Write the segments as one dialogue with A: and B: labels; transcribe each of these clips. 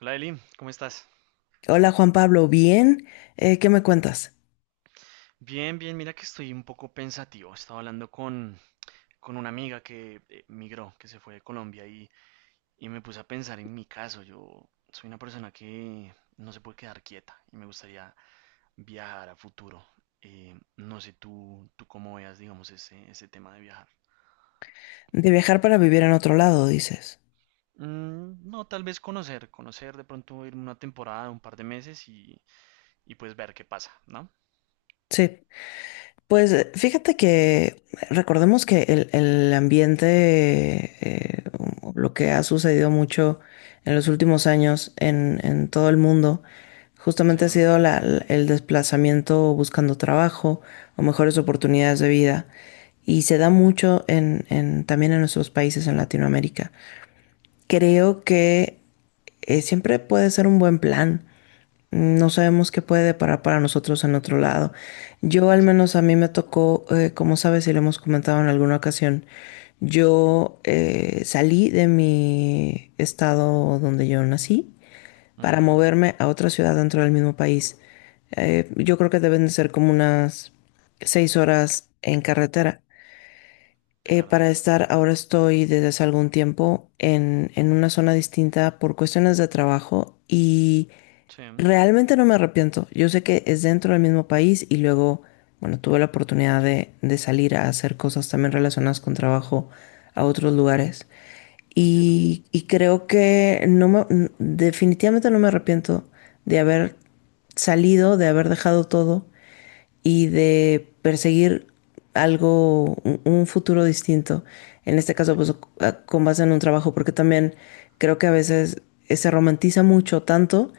A: Hola Eli, ¿cómo estás?
B: Hola Juan Pablo, ¿bien? ¿Qué me cuentas?
A: Bien, bien, mira que estoy un poco pensativo. Estaba hablando con una amiga que migró, que se fue de Colombia y me puse a pensar en mi caso. Yo soy una persona que no se puede quedar quieta y me gustaría viajar a futuro. No sé tú, cómo veas, digamos, ese tema de viajar.
B: De viajar para vivir en otro lado, dices.
A: No, tal vez conocer de pronto ir una temporada, un par de meses y pues ver qué pasa, ¿no?
B: Sí. Pues fíjate que recordemos que el ambiente, eh, o lo que ha sucedido mucho en los últimos años en todo el mundo,
A: Sí,
B: justamente ha sido el desplazamiento buscando trabajo o mejores oportunidades de vida. Y se da mucho también en nuestros países en Latinoamérica. Creo que siempre puede ser un buen plan. No sabemos qué puede deparar para nosotros en otro lado. Yo al menos
A: exacto.
B: a mí me tocó, como sabes y lo hemos comentado en alguna ocasión, yo salí de mi estado donde yo nací para
A: Ujú,
B: moverme a otra ciudad dentro del mismo país. Yo creo que deben de ser como unas 6 horas en carretera
A: claro.
B: para estar, ahora estoy desde hace algún tiempo en una zona distinta por cuestiones de trabajo y
A: Sí,
B: realmente no me arrepiento. Yo sé que es dentro del mismo país y luego, bueno, tuve la oportunidad de salir a hacer cosas también relacionadas con trabajo a otros lugares.
A: entiendo.
B: Y creo que definitivamente no me arrepiento de haber salido, de haber dejado todo y de perseguir algo, un futuro distinto. En este caso, pues
A: Exacto.
B: con base en un trabajo, porque también creo que a veces se romantiza mucho tanto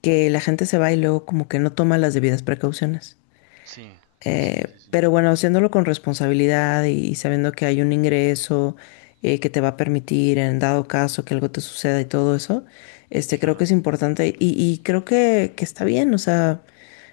B: que la gente se va y luego como que no toma las debidas precauciones.
A: Sí, sí, sí, sí,
B: Pero bueno, haciéndolo con responsabilidad y sabiendo que hay un ingreso que te va a permitir en dado caso que algo te suceda y todo eso, este creo que es
A: claro,
B: importante y creo que está bien, o sea,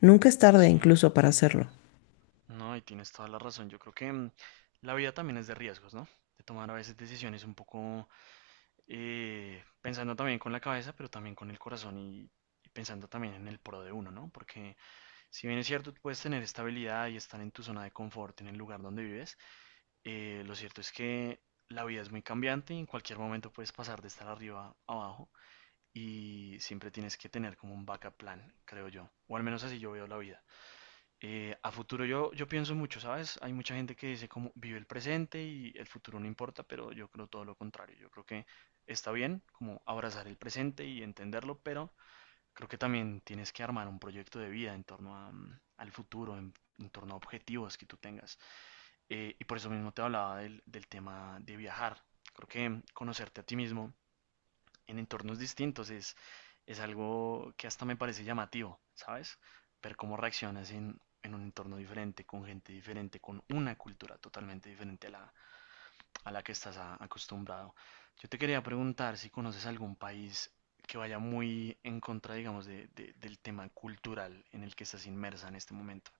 B: nunca es tarde
A: sí,
B: incluso para hacerlo.
A: no, y tienes toda la razón. Yo creo que mm, la vida también es de riesgos, ¿no? De tomar a veces decisiones un poco pensando también con la cabeza, pero también con el corazón y pensando también en el pro de uno, ¿no? Porque si bien es cierto, tú puedes tener estabilidad y estar en tu zona de confort, en el lugar donde vives, lo cierto es que la vida es muy cambiante y en cualquier momento puedes pasar de estar arriba a abajo y siempre tienes que tener como un backup plan, creo yo, o al menos así yo veo la vida. A futuro yo pienso mucho, ¿sabes? Hay mucha gente que dice como vive el presente y el futuro no importa, pero yo creo todo lo contrario. Yo creo que está bien como abrazar el presente y entenderlo, pero creo que también tienes que armar un proyecto de vida en torno a, mm, al futuro, en torno a objetivos que tú tengas. Y por eso mismo te hablaba del tema de viajar. Creo que conocerte a ti mismo en entornos distintos. Es algo que hasta me parece llamativo, ¿sabes? Ver cómo reaccionas en un entorno diferente, con gente diferente, con una cultura totalmente diferente a la que estás acostumbrado. Yo te quería preguntar si conoces algún país que vaya muy en contra, digamos, del tema cultural en el que estás inmersa en este momento.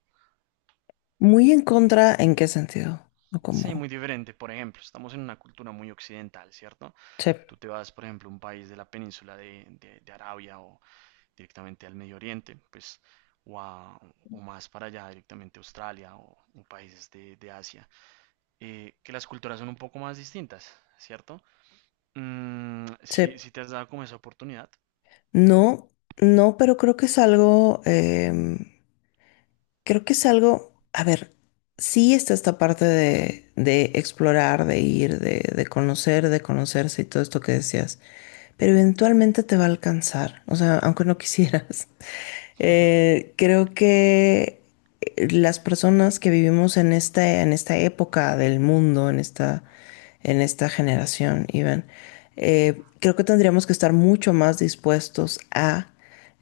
B: Muy en contra, ¿en qué sentido? No
A: Sí,
B: como,
A: muy diferente. Por ejemplo, estamos en una cultura muy occidental, ¿cierto?
B: chep,
A: Tú te vas, por ejemplo, a un país de la península de Arabia o, directamente al Medio Oriente, pues, o, o más para allá, directamente a Australia o países de Asia, que las culturas son un poco más distintas, ¿cierto? Mm, si,
B: chep.
A: si te has dado como esa oportunidad.
B: No, no, pero creo que es algo, creo que es algo, a ver, sí está esta parte de explorar, de ir, de conocer, de conocerse y todo esto que decías, pero eventualmente te va a alcanzar, o sea, aunque no quisieras. Creo que las personas que vivimos en esta, en esta, época del mundo, en esta generación, Iván, creo que tendríamos que estar mucho más dispuestos a,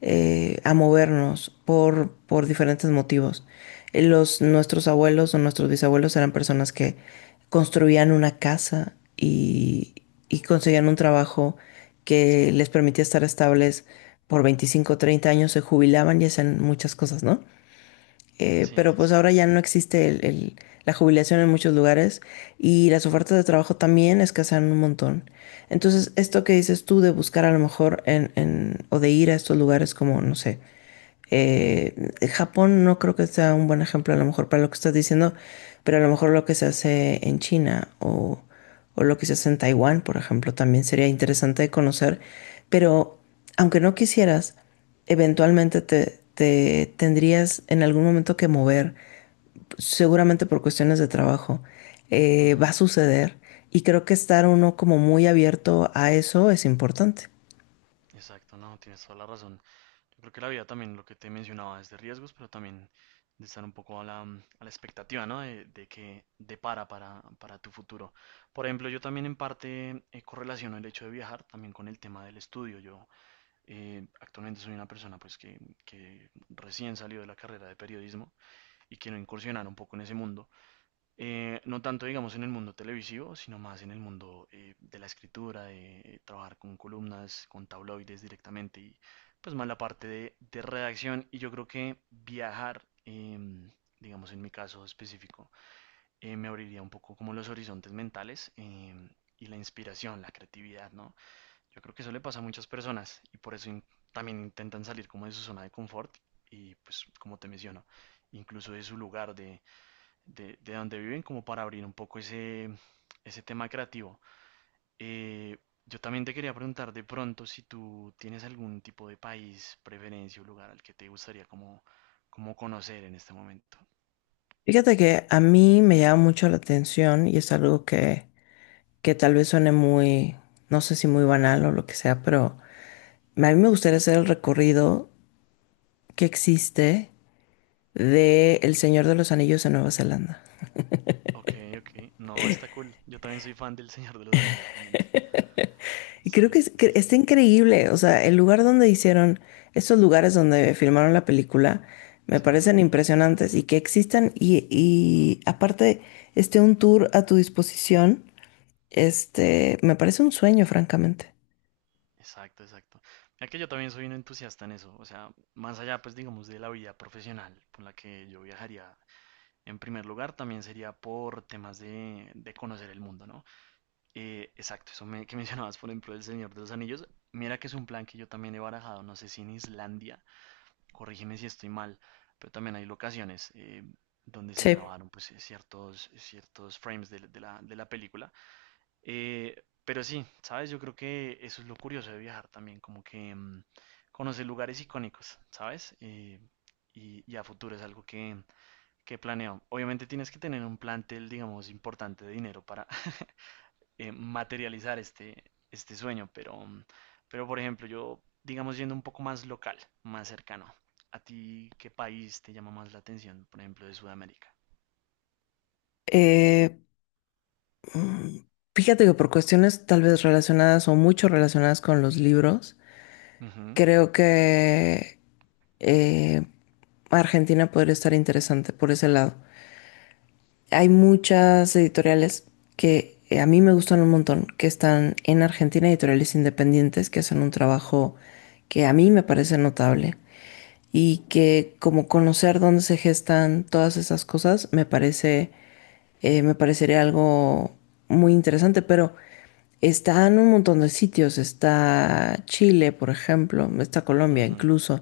B: eh, a movernos por diferentes motivos. Nuestros abuelos o nuestros bisabuelos eran personas que construían una casa y conseguían un trabajo
A: Sí,
B: que les permitía estar estables por 25 o 30 años, se jubilaban y hacían muchas cosas, ¿no?
A: sí,
B: Pero
A: sí,
B: pues
A: sí.
B: ahora ya no existe la jubilación en muchos lugares y las ofertas de trabajo también escasean un montón. Entonces, esto que dices tú de buscar a lo mejor en, o de ir a estos lugares como, no sé, Japón no creo que sea un buen ejemplo a lo mejor para lo que estás diciendo, pero a lo mejor lo que se hace en China o lo que se hace en Taiwán, por ejemplo, también sería interesante de conocer, pero aunque no quisieras, eventualmente te tendrías en algún momento que mover, seguramente por cuestiones de trabajo. Va a
A: Ujú.
B: suceder y creo que estar uno como muy abierto a eso es importante.
A: Exacto, no, tienes toda la razón. Yo creo que la vida también, lo que te mencionaba, es de riesgos, pero también de estar un poco a la, mm, a la expectativa, ¿no? De qué depara para tu futuro. Por ejemplo, yo también en parte correlaciono el hecho de viajar también con el tema del estudio. Yo actualmente soy una persona pues que recién salió de la carrera de periodismo y quiero incursionar un poco en ese mundo no tanto, digamos, en el mundo televisivo, sino más en el mundo de la escritura, de trabajar con columnas, con tabloides directamente y pues más la parte de redacción. Y yo creo que viajar, em, digamos, en mi caso específico, me abriría un poco como los horizontes mentales em, y la inspiración, la creatividad, ¿no? Yo creo que eso le pasa a muchas personas y por eso también intentan salir como de su zona de confort y pues como te menciono, incluso de su lugar de donde viven como para abrir un poco ese tema creativo. Eh, yo también te quería preguntar de pronto si tú tienes algún tipo de país, preferencia o lugar al que te gustaría como, como conocer en este momento.
B: Fíjate que a mí me llama mucho la atención y es algo que tal vez suene muy, no sé si muy banal o lo que sea, pero a mí me gustaría hacer el recorrido que existe de El Señor de los Anillos en Nueva Zelanda.
A: Ok, ok. No, está cool. Yo también soy fan del Señor de los Anillos, realmente.
B: Y creo que,
A: Sí, sí,
B: que
A: sí.
B: está increíble, o sea, el lugar donde hicieron, estos lugares donde filmaron la película, me parecen
A: Sí,
B: impresionantes y que existan y aparte esté un tour a tu disposición, me parece un sueño, francamente.
A: exacto, exacto. Mira que yo también soy un entusiasta en eso. O sea, más allá, pues digamos, de la vida profesional por la que yo viajaría. En primer lugar, también sería por temas de conocer el mundo, ¿no? Exacto, eso que mencionabas, por ejemplo, El Señor de los Anillos. Mira que es un plan que yo también he barajado, no sé si en Islandia, corrígeme si estoy mal, pero también hay locaciones donde se
B: Sí.
A: grabaron pues, ciertos frames de la película. Eh, pero sí, ¿sabes? Yo creo que eso es lo curioso de viajar también, como que mm, conocer lugares icónicos, ¿sabes? Y, y a futuro es algo que ¿qué planeo? Obviamente tienes que tener un plantel, digamos, importante de dinero para materializar este, este sueño, pero, mm, pero por ejemplo, yo, digamos, yendo un poco más local, más cercano, ¿a ti qué país te llama más la atención, por ejemplo, de Sudamérica?
B: Eh, Fíjate que por cuestiones tal vez relacionadas o mucho relacionadas con los libros,
A: Ujú,
B: creo que eh, Argentina podría estar interesante por ese lado. Hay muchas editoriales que a mí me gustan un montón, que están en Argentina, editoriales independientes que hacen un trabajo que a mí me parece notable y que como conocer dónde se gestan todas esas cosas me parece, me parecería algo muy interesante, pero está en un montón de sitios, está Chile, por ejemplo, está Colombia
A: ujú,
B: incluso,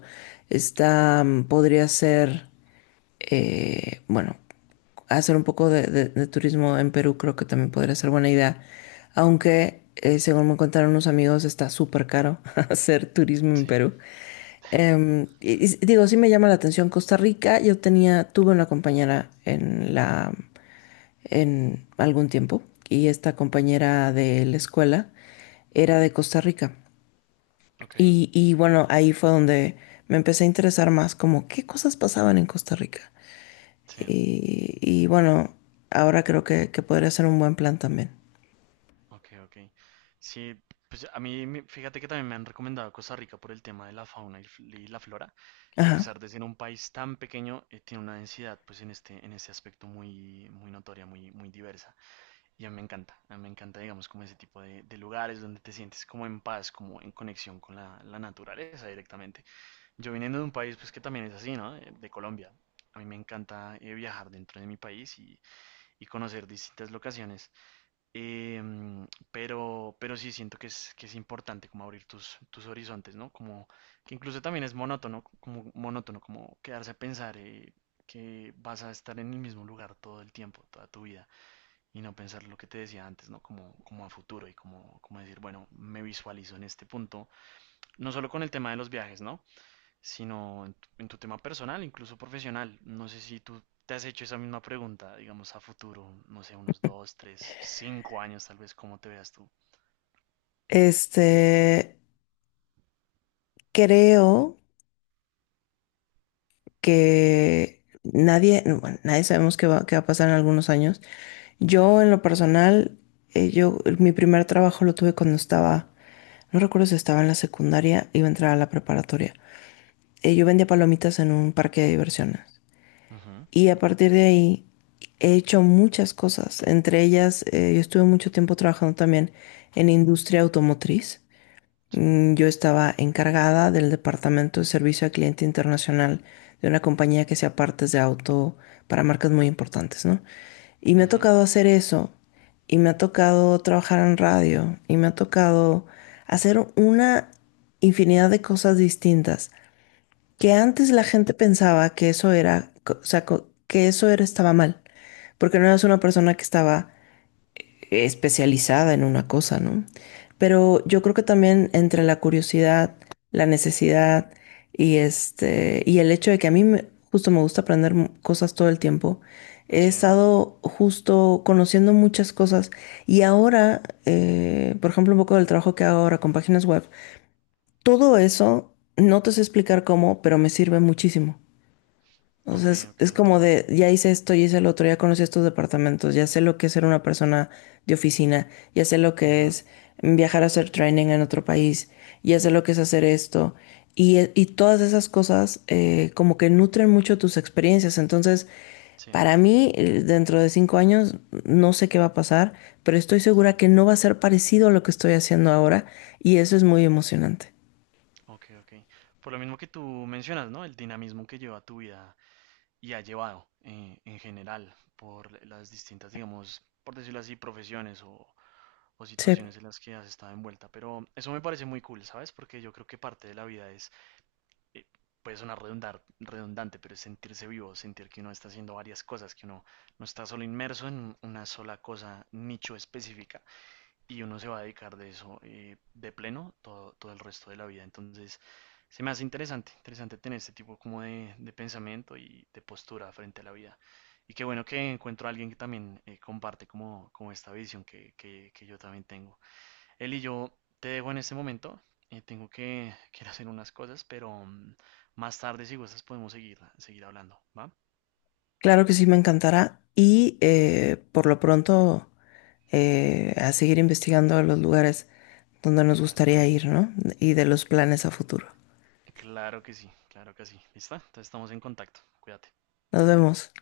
A: claro.
B: está, podría ser bueno, hacer un poco de turismo en Perú creo que también podría ser buena idea, aunque según me contaron unos amigos está súper caro hacer turismo en
A: Sí,
B: Perú. Y digo, sí me llama la atención Costa Rica, tuve una compañera en algún tiempo y esta compañera de la escuela era de Costa Rica.
A: ok,
B: Y bueno, ahí fue donde me empecé a interesar más como qué cosas pasaban en Costa Rica.
A: sí.
B: Y bueno, ahora creo que podría ser un buen plan también.
A: Ok, ok. Sí, pues a mí, fíjate que también me han recomendado Costa Rica por el tema de la fauna y y la flora, que a
B: Ajá.
A: pesar de ser un país tan pequeño, tiene una densidad, pues en este, en ese aspecto muy, muy notoria, muy, muy diversa. Y a mí me encanta, a mí me encanta, digamos, como ese tipo de lugares donde te sientes como en paz, como en conexión con la naturaleza directamente. Yo viniendo de un país, pues que también es así, ¿no? De Colombia. A mí me encanta viajar dentro de mi país y conocer distintas locaciones. Em, pero sí siento que es importante como abrir tus horizontes, ¿no? Como que incluso también es monótono, como quedarse a pensar que vas a estar en el mismo lugar todo el tiempo, toda tu vida, y no pensar lo que te decía antes, ¿no? Como, como a futuro y como, como decir, bueno, me visualizo en este punto, no solo con el tema de los viajes, ¿no? Sino en tu tema personal, incluso profesional. No sé si tú te has hecho esa misma pregunta, digamos a futuro, no sé, unos 2, 3, 5 años tal vez, cómo te veas tú.
B: Este, creo que nadie, bueno, nadie sabemos qué va, a pasar en algunos años.
A: Sí,
B: Yo, en lo personal, mi primer trabajo lo tuve cuando estaba, no recuerdo si estaba en la secundaria, iba a entrar a la preparatoria. Yo vendía palomitas en un parque de diversiones.
A: ujú,
B: Y a partir de ahí he hecho muchas cosas. Entre ellas, yo estuve mucho tiempo trabajando también en industria automotriz.
A: sí,
B: Yo estaba encargada del departamento de servicio al cliente internacional de una compañía que hacía partes de auto para marcas muy importantes, ¿no? Y me ha
A: ujú,
B: tocado hacer eso, y me ha tocado trabajar en radio, y me ha tocado hacer una infinidad de cosas distintas que
A: sí,
B: antes la gente pensaba que eso era, o sea, que eso era, estaba mal, porque no eras una persona que estaba especializada en una cosa, ¿no? Pero yo creo que también entre la curiosidad, la necesidad y el hecho de que a mí justo me gusta aprender cosas todo el tiempo, he
A: sí,
B: estado justo conociendo muchas cosas y ahora, por ejemplo, un poco del trabajo que hago ahora con páginas web, todo eso, no te sé explicar cómo, pero me sirve muchísimo. O
A: ok,
B: sea, es,
A: ok,
B: es como
A: entiendo.
B: de, ya hice esto, ya hice el otro, ya conocí estos departamentos, ya sé lo que es ser una persona de oficina, ya sé lo que
A: Ujú,
B: es viajar a hacer training en otro país, ya sé lo que es hacer esto. Y todas esas cosas como que nutren mucho tus experiencias. Entonces,
A: sí,
B: para mí, dentro de 5 años, no sé qué va a pasar, pero estoy segura
A: claro,
B: que no va a ser parecido a lo que estoy haciendo ahora y eso es muy emocionante.
A: ok, ok. Por lo mismo que tú mencionas, ¿no? El dinamismo que lleva tu vida y ha llevado en general por las distintas, digamos, por decirlo así, profesiones o
B: Sí,
A: situaciones en las que has estado envuelta. Pero eso me parece muy cool, ¿sabes? Porque yo creo que parte de la vida es, eh, puede sonar redundar, redundante, pero es sentirse vivo, sentir que uno está haciendo varias cosas, que uno no está solo inmerso en una sola cosa, nicho específica, y uno se va a dedicar de eso de pleno todo, todo el resto de la vida. Entonces, se me hace interesante, interesante tener este tipo como de pensamiento y de postura frente a la vida. Y qué bueno que encuentro a alguien que también comparte como, como esta visión que yo también tengo. Eli, yo te dejo en este momento. Tengo que ir a hacer unas cosas, pero mm, más tarde, si gustas, podemos seguir hablando, ¿va?
B: claro que sí, me encantará y por lo pronto, a seguir investigando los lugares donde nos
A: Claro que
B: gustaría
A: sí.
B: ir, ¿no? Y de los planes a futuro.
A: Claro que sí, claro que sí. ¿Lista? Entonces estamos en contacto. Cuídate.
B: Nos vemos.